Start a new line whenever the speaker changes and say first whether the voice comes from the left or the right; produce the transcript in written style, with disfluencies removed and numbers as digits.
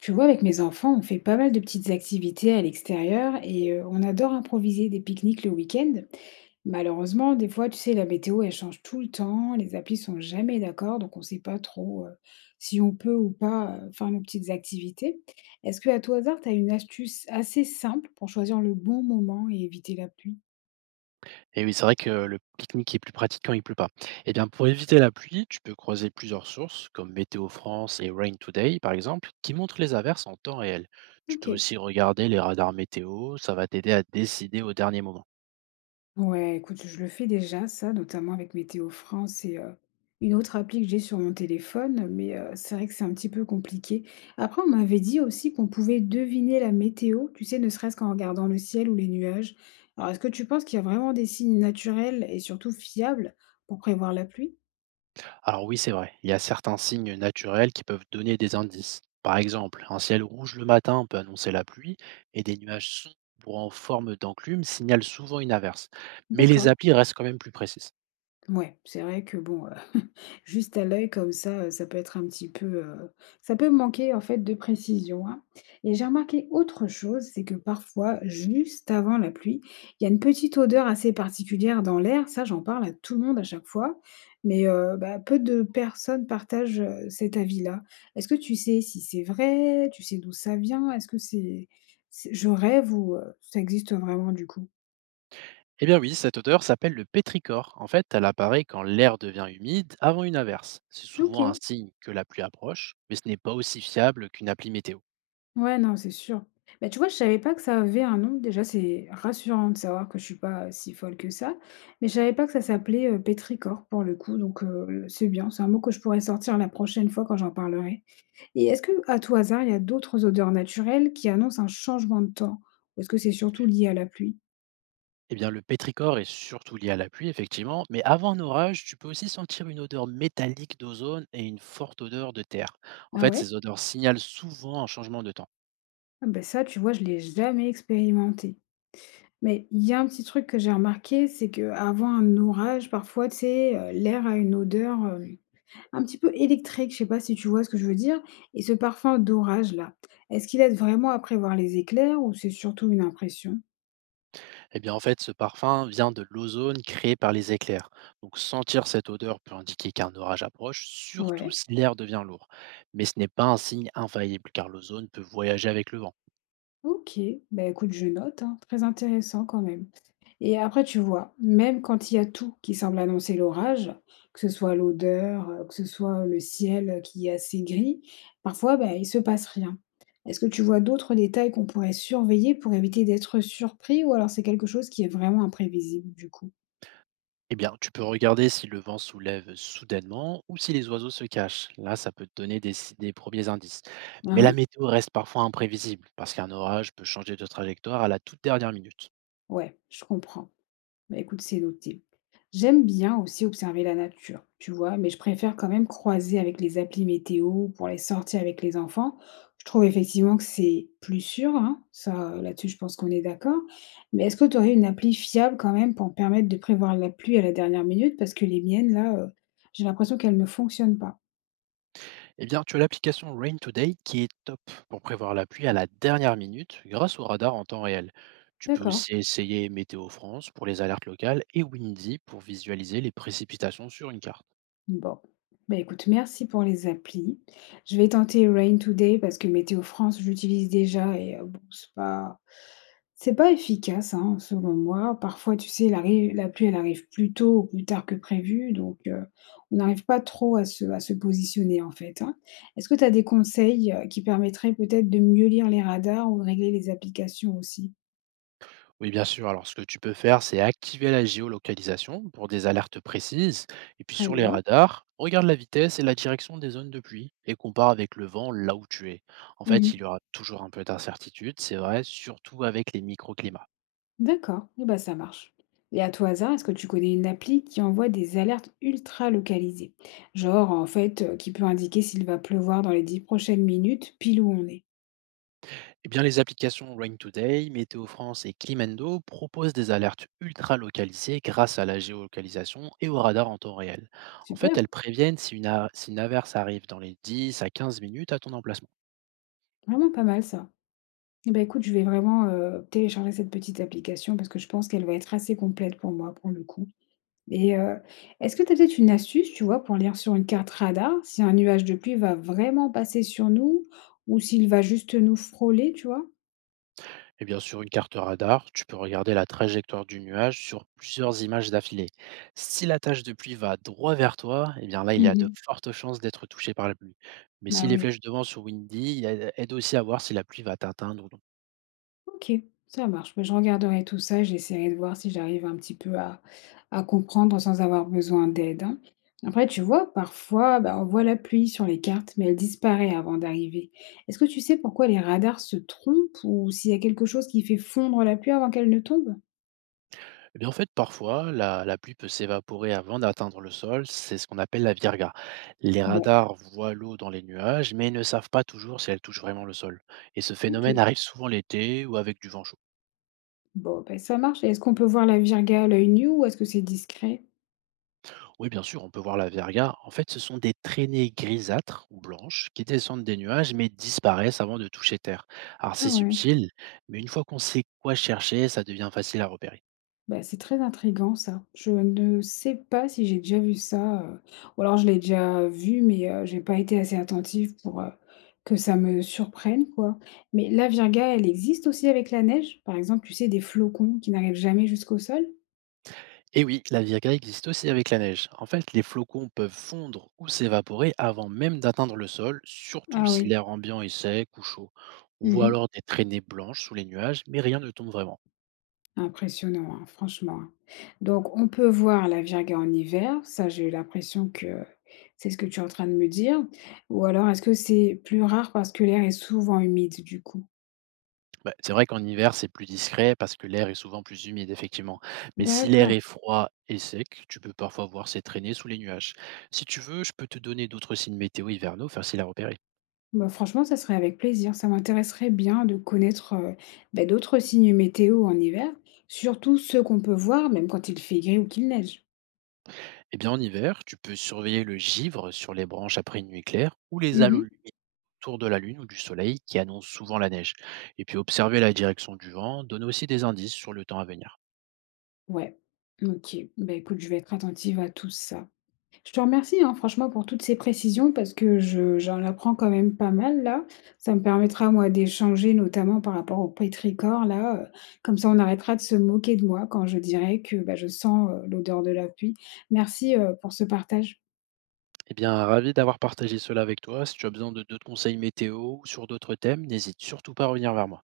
left: Tu vois, avec mes enfants, on fait pas mal de petites activités à l'extérieur et on adore improviser des pique-niques le week-end. Malheureusement, des fois, tu sais, la météo, elle change tout le temps, les applis sont jamais d'accord, donc on sait pas trop si on peut ou pas faire nos petites activités. Est-ce que à tout hasard, tu as une astuce assez simple pour choisir le bon moment et éviter la pluie?
right: Et oui, c'est vrai que le pique-nique est plus pratique quand il pleut pas. Eh bien, pour éviter la pluie, tu peux croiser plusieurs sources, comme Météo France et Rain Today, par exemple, qui montrent les averses en temps réel. Tu
left: Ok.
right: peux aussi regarder les radars météo, ça va t'aider à décider au dernier moment.
left: Ouais, écoute, je le fais déjà, ça, notamment avec Météo France et une autre appli que j'ai sur mon téléphone, mais c'est vrai que c'est un petit peu compliqué. Après, on m'avait dit aussi qu'on pouvait deviner la météo, tu sais, ne serait-ce qu'en regardant le ciel ou les nuages. Alors, est-ce que tu penses qu'il y a vraiment des signes naturels et surtout fiables pour prévoir la pluie?
right: Alors oui, c'est vrai, il y a certains signes naturels qui peuvent donner des indices. Par exemple, un ciel rouge le matin peut annoncer la pluie, et des nuages sombres en forme d'enclume signalent souvent une averse. Mais les
left: D'accord.
right: applis restent quand même plus précises.
left: Ouais, c'est vrai que bon, juste à l'œil comme ça, ça peut être un petit peu, ça peut manquer en fait de précision, hein, et j'ai remarqué autre chose, c'est que parfois, juste avant la pluie, il y a une petite odeur assez particulière dans l'air. Ça, j'en parle à tout le monde à chaque fois, mais bah, peu de personnes partagent, cet avis-là. Est-ce que tu sais si c'est vrai? Tu sais d'où ça vient? Est-ce que c'est je rêve ou ça existe vraiment du coup?
right: Eh bien oui, cette odeur s'appelle le pétrichor. En fait, elle apparaît quand l'air devient humide avant une averse. C'est souvent un
left: OK.
right: signe que la pluie approche, mais ce n'est pas aussi fiable qu'une appli météo.
left: Ouais, non, c'est sûr. Bah, tu vois, je savais pas que ça avait un nom. Déjà, c'est rassurant de savoir que je suis pas, si folle que ça. Mais je savais pas que ça s'appelait, pétrichor pour le coup, donc c'est bien. C'est un mot que je pourrais sortir la prochaine fois quand j'en parlerai. Et est-ce que à tout hasard, il y a d'autres odeurs naturelles qui annoncent un changement de temps? Ou est-ce que c'est surtout lié à la pluie?
right: Eh bien, le pétrichor est surtout lié à la pluie, effectivement, mais avant un orage, tu peux aussi sentir une odeur métallique d'ozone et une forte odeur de terre. En
left: Ah
right: fait,
left: ouais?
right: ces odeurs signalent souvent un changement de temps.
left: Ah bah, ça, tu vois, je l'ai jamais expérimenté. Mais il y a un petit truc que j'ai remarqué, c'est que avant un orage, parfois, tu sais, l'air a une odeur, un petit peu électrique, je sais pas si tu vois ce que je veux dire? Et ce parfum d'orage-là, est-ce qu'il aide vraiment à prévoir les éclairs ou c'est surtout une impression?
right: Eh bien, en fait, ce parfum vient de l'ozone créé par les éclairs. Donc, sentir cette odeur peut indiquer qu'un orage approche, surtout
left: Ouais,
right: si l'air devient lourd. Mais ce n'est pas un signe infaillible, car l'ozone peut voyager avec le vent.
left: OK. Bah, écoute, je note, hein, très intéressant quand même. Et après, tu vois, même quand il y a tout qui semble annoncer l'orage, que ce soit l'odeur, que ce soit le ciel, qui est assez gris, parfois, bah, il se passe rien. Est-ce que tu vois d'autres détails qu'on pourrait surveiller pour éviter d'être surpris ou alors c'est quelque chose qui est vraiment imprévisible du coup?
right: Eh bien, tu peux regarder si le vent soulève soudainement ou si les oiseaux se cachent. Là, ça peut te donner des, si- des premiers indices. Mais la
left: Hein?
right: météo reste parfois imprévisible, parce qu'un orage peut changer de trajectoire à la toute dernière minute.
left: Ouais, je comprends. Bah, écoute, c'est noté. J'aime bien aussi observer la nature, tu vois, mais je préfère quand même croiser avec les applis météo pour les sorties avec les enfants. Je trouve effectivement que c'est plus sûr, hein, ça, là-dessus je pense qu'on est d'accord. Mais est-ce que tu aurais une appli fiable quand même pour me permettre de prévoir la pluie à la dernière minute? Parce que les miennes, là, j'ai l'impression qu'elles ne fonctionnent pas.
right: Eh bien, tu as l'application Rain Today qui est top pour prévoir la pluie à la dernière minute grâce au radar en temps réel. Tu peux
left: D'accord.
right: aussi essayer Météo France pour les alertes locales et Windy pour visualiser les précipitations sur une carte.
left: Bon. Bah écoute, merci pour les applis. Je vais tenter Rain Today parce que Météo France, j'utilise déjà et bon, c'est pas. C'est pas efficace, hein, selon moi. Parfois, tu sais, la pluie, elle arrive plus tôt ou plus tard que prévu, donc on n'arrive pas trop à se positionner en fait, hein. Est-ce que tu as des conseils qui permettraient peut-être de mieux lire les radars ou de régler les applications aussi?
right: Oui, bien sûr. Alors, ce que tu peux faire, c'est activer la géolocalisation pour des alertes précises. Et puis,
left: Très
right: sur les
left: bien.
right: radars, regarde la vitesse et la direction des zones de pluie et compare avec le vent là où tu es. En fait, il y
left: Mhm.
right: aura toujours un peu d'incertitude, c'est vrai, surtout avec les microclimats.
left: D'accord, et ben ça marche. Et à tout hasard, est-ce que tu connais une appli qui envoie des alertes ultra localisées? Genre, en fait, qui peut indiquer s'il va pleuvoir dans les 10 prochaines minutes, pile où on est.
right: Eh bien, les applications Rain Today, Météo France et Climendo proposent des alertes ultra localisées grâce à la géolocalisation et au radar en temps réel. En fait,
left: Super,
right: elles préviennent si une averse arrive dans les 10 à 15 minutes à ton emplacement.
left: vraiment pas mal ça. Eh ben, écoute, je vais vraiment, télécharger cette petite application parce que je pense qu'elle va être assez complète pour moi, pour le coup et est-ce que tu as peut-être une astuce, tu vois, pour lire sur une carte radar si un nuage de pluie va vraiment passer sur nous ou s'il va juste nous frôler, tu vois?
right: Eh bien, sur une carte radar, tu peux regarder la trajectoire du nuage sur plusieurs images d'affilée. Si la tache de pluie va droit vers toi, eh bien là, il y a de
left: Mmh.
right: fortes chances d'être touché par la pluie. Mais si
left: Bah,
right: les
left: oui.
right: flèches de vent sont windy, elle aide aussi à voir si la pluie va t'atteindre ou non.
left: OK, ça marche. Bah, je regarderai tout ça, j'essaierai de voir si j'arrive un petit peu à comprendre sans avoir besoin d'aide, hein. Après, tu vois, parfois, bah, on voit la pluie sur les cartes, mais elle disparaît avant d'arriver. Est-ce que tu sais pourquoi les radars se trompent ou s'il y a quelque chose qui fait fondre la pluie avant qu'elle ne tombe?
right: Eh bien, en fait, parfois, la pluie peut s'évaporer avant d'atteindre le sol. C'est ce qu'on appelle la virga. Les
left: Ouais,
right: radars voient l'eau dans les nuages, mais ne savent pas toujours si elle touche vraiment le sol. Et ce phénomène
left: OK.
right: arrive souvent l'été ou avec du vent chaud.
left: Bon, ben ça marche. Et est-ce qu'on peut voir la virgule à l'œil nu ou est-ce que c'est discret?
right: Oui, bien sûr, on peut voir la verga. En fait, ce sont des traînées grisâtres ou blanches qui descendent des nuages mais disparaissent avant de toucher terre. Alors,
left: Ah
right: c'est
left: ouais.
right: subtil, mais une fois qu'on sait quoi chercher, ça devient facile à repérer.
left: Bah, c'est très intriguant ça. Je ne sais pas si j'ai déjà vu ça, ou alors je l'ai déjà vu, mais j'ai pas été assez attentive pour, que ça me surprenne, quoi. Mais la virga, elle existe aussi avec la neige? Par exemple, tu sais, des flocons qui n'arrivent jamais jusqu'au sol?
right: Et oui, la verga existe aussi avec la neige. En fait, les flocons peuvent fondre ou s'évaporer avant même d'atteindre le sol, surtout
left: Ah
right: si
left: oui.
right: l'air ambiant est sec ou chaud. On voit
left: Mmh.
right: alors des traînées blanches sous les nuages, mais rien ne tombe vraiment.
left: Impressionnant, hein, franchement, hein. Donc on peut voir la virga en hiver, ça j'ai eu l'impression que c'est ce que tu es en train de me dire. Ou alors est-ce que c'est plus rare parce que l'air est souvent humide, du coup?
right: Bah, c'est vrai qu'en hiver, c'est plus discret parce que l'air est souvent plus humide, effectivement. Mais si l'air
left: D'accord.
right: est froid et sec, tu peux parfois voir ces traînées sous les nuages. Si tu veux, je peux te donner d'autres signes météo hivernaux faciles à repérer.
left: Bah, franchement, ça serait avec plaisir. Ça m'intéresserait bien de connaître, bah, d'autres signes météo en hiver, surtout ceux qu'on peut voir même quand il fait gris ou qu'il neige.
right: Eh bien, en hiver, tu peux surveiller le givre sur les branches après une nuit claire ou les halos
left: Mmh.
right: lumineux autour de la lune ou du soleil qui annoncent souvent la neige. Et puis, observer la direction du vent donne aussi des indices sur le temps à venir.
left: Ouais, OK. Bah, écoute, je vais être attentive à tout ça. Je te remercie, hein, franchement pour toutes ces précisions parce que je j'en apprends quand même pas mal là. Ça me permettra, moi, d'échanger notamment par rapport au pétrichor là, comme ça on arrêtera de se moquer de moi quand je dirai que, bah, je sens, l'odeur de la pluie. Merci, pour ce partage.
right: Eh bien, ravi d'avoir partagé cela avec toi. Si tu as besoin de d'autres conseils météo ou sur d'autres thèmes, n'hésite surtout pas à revenir vers moi.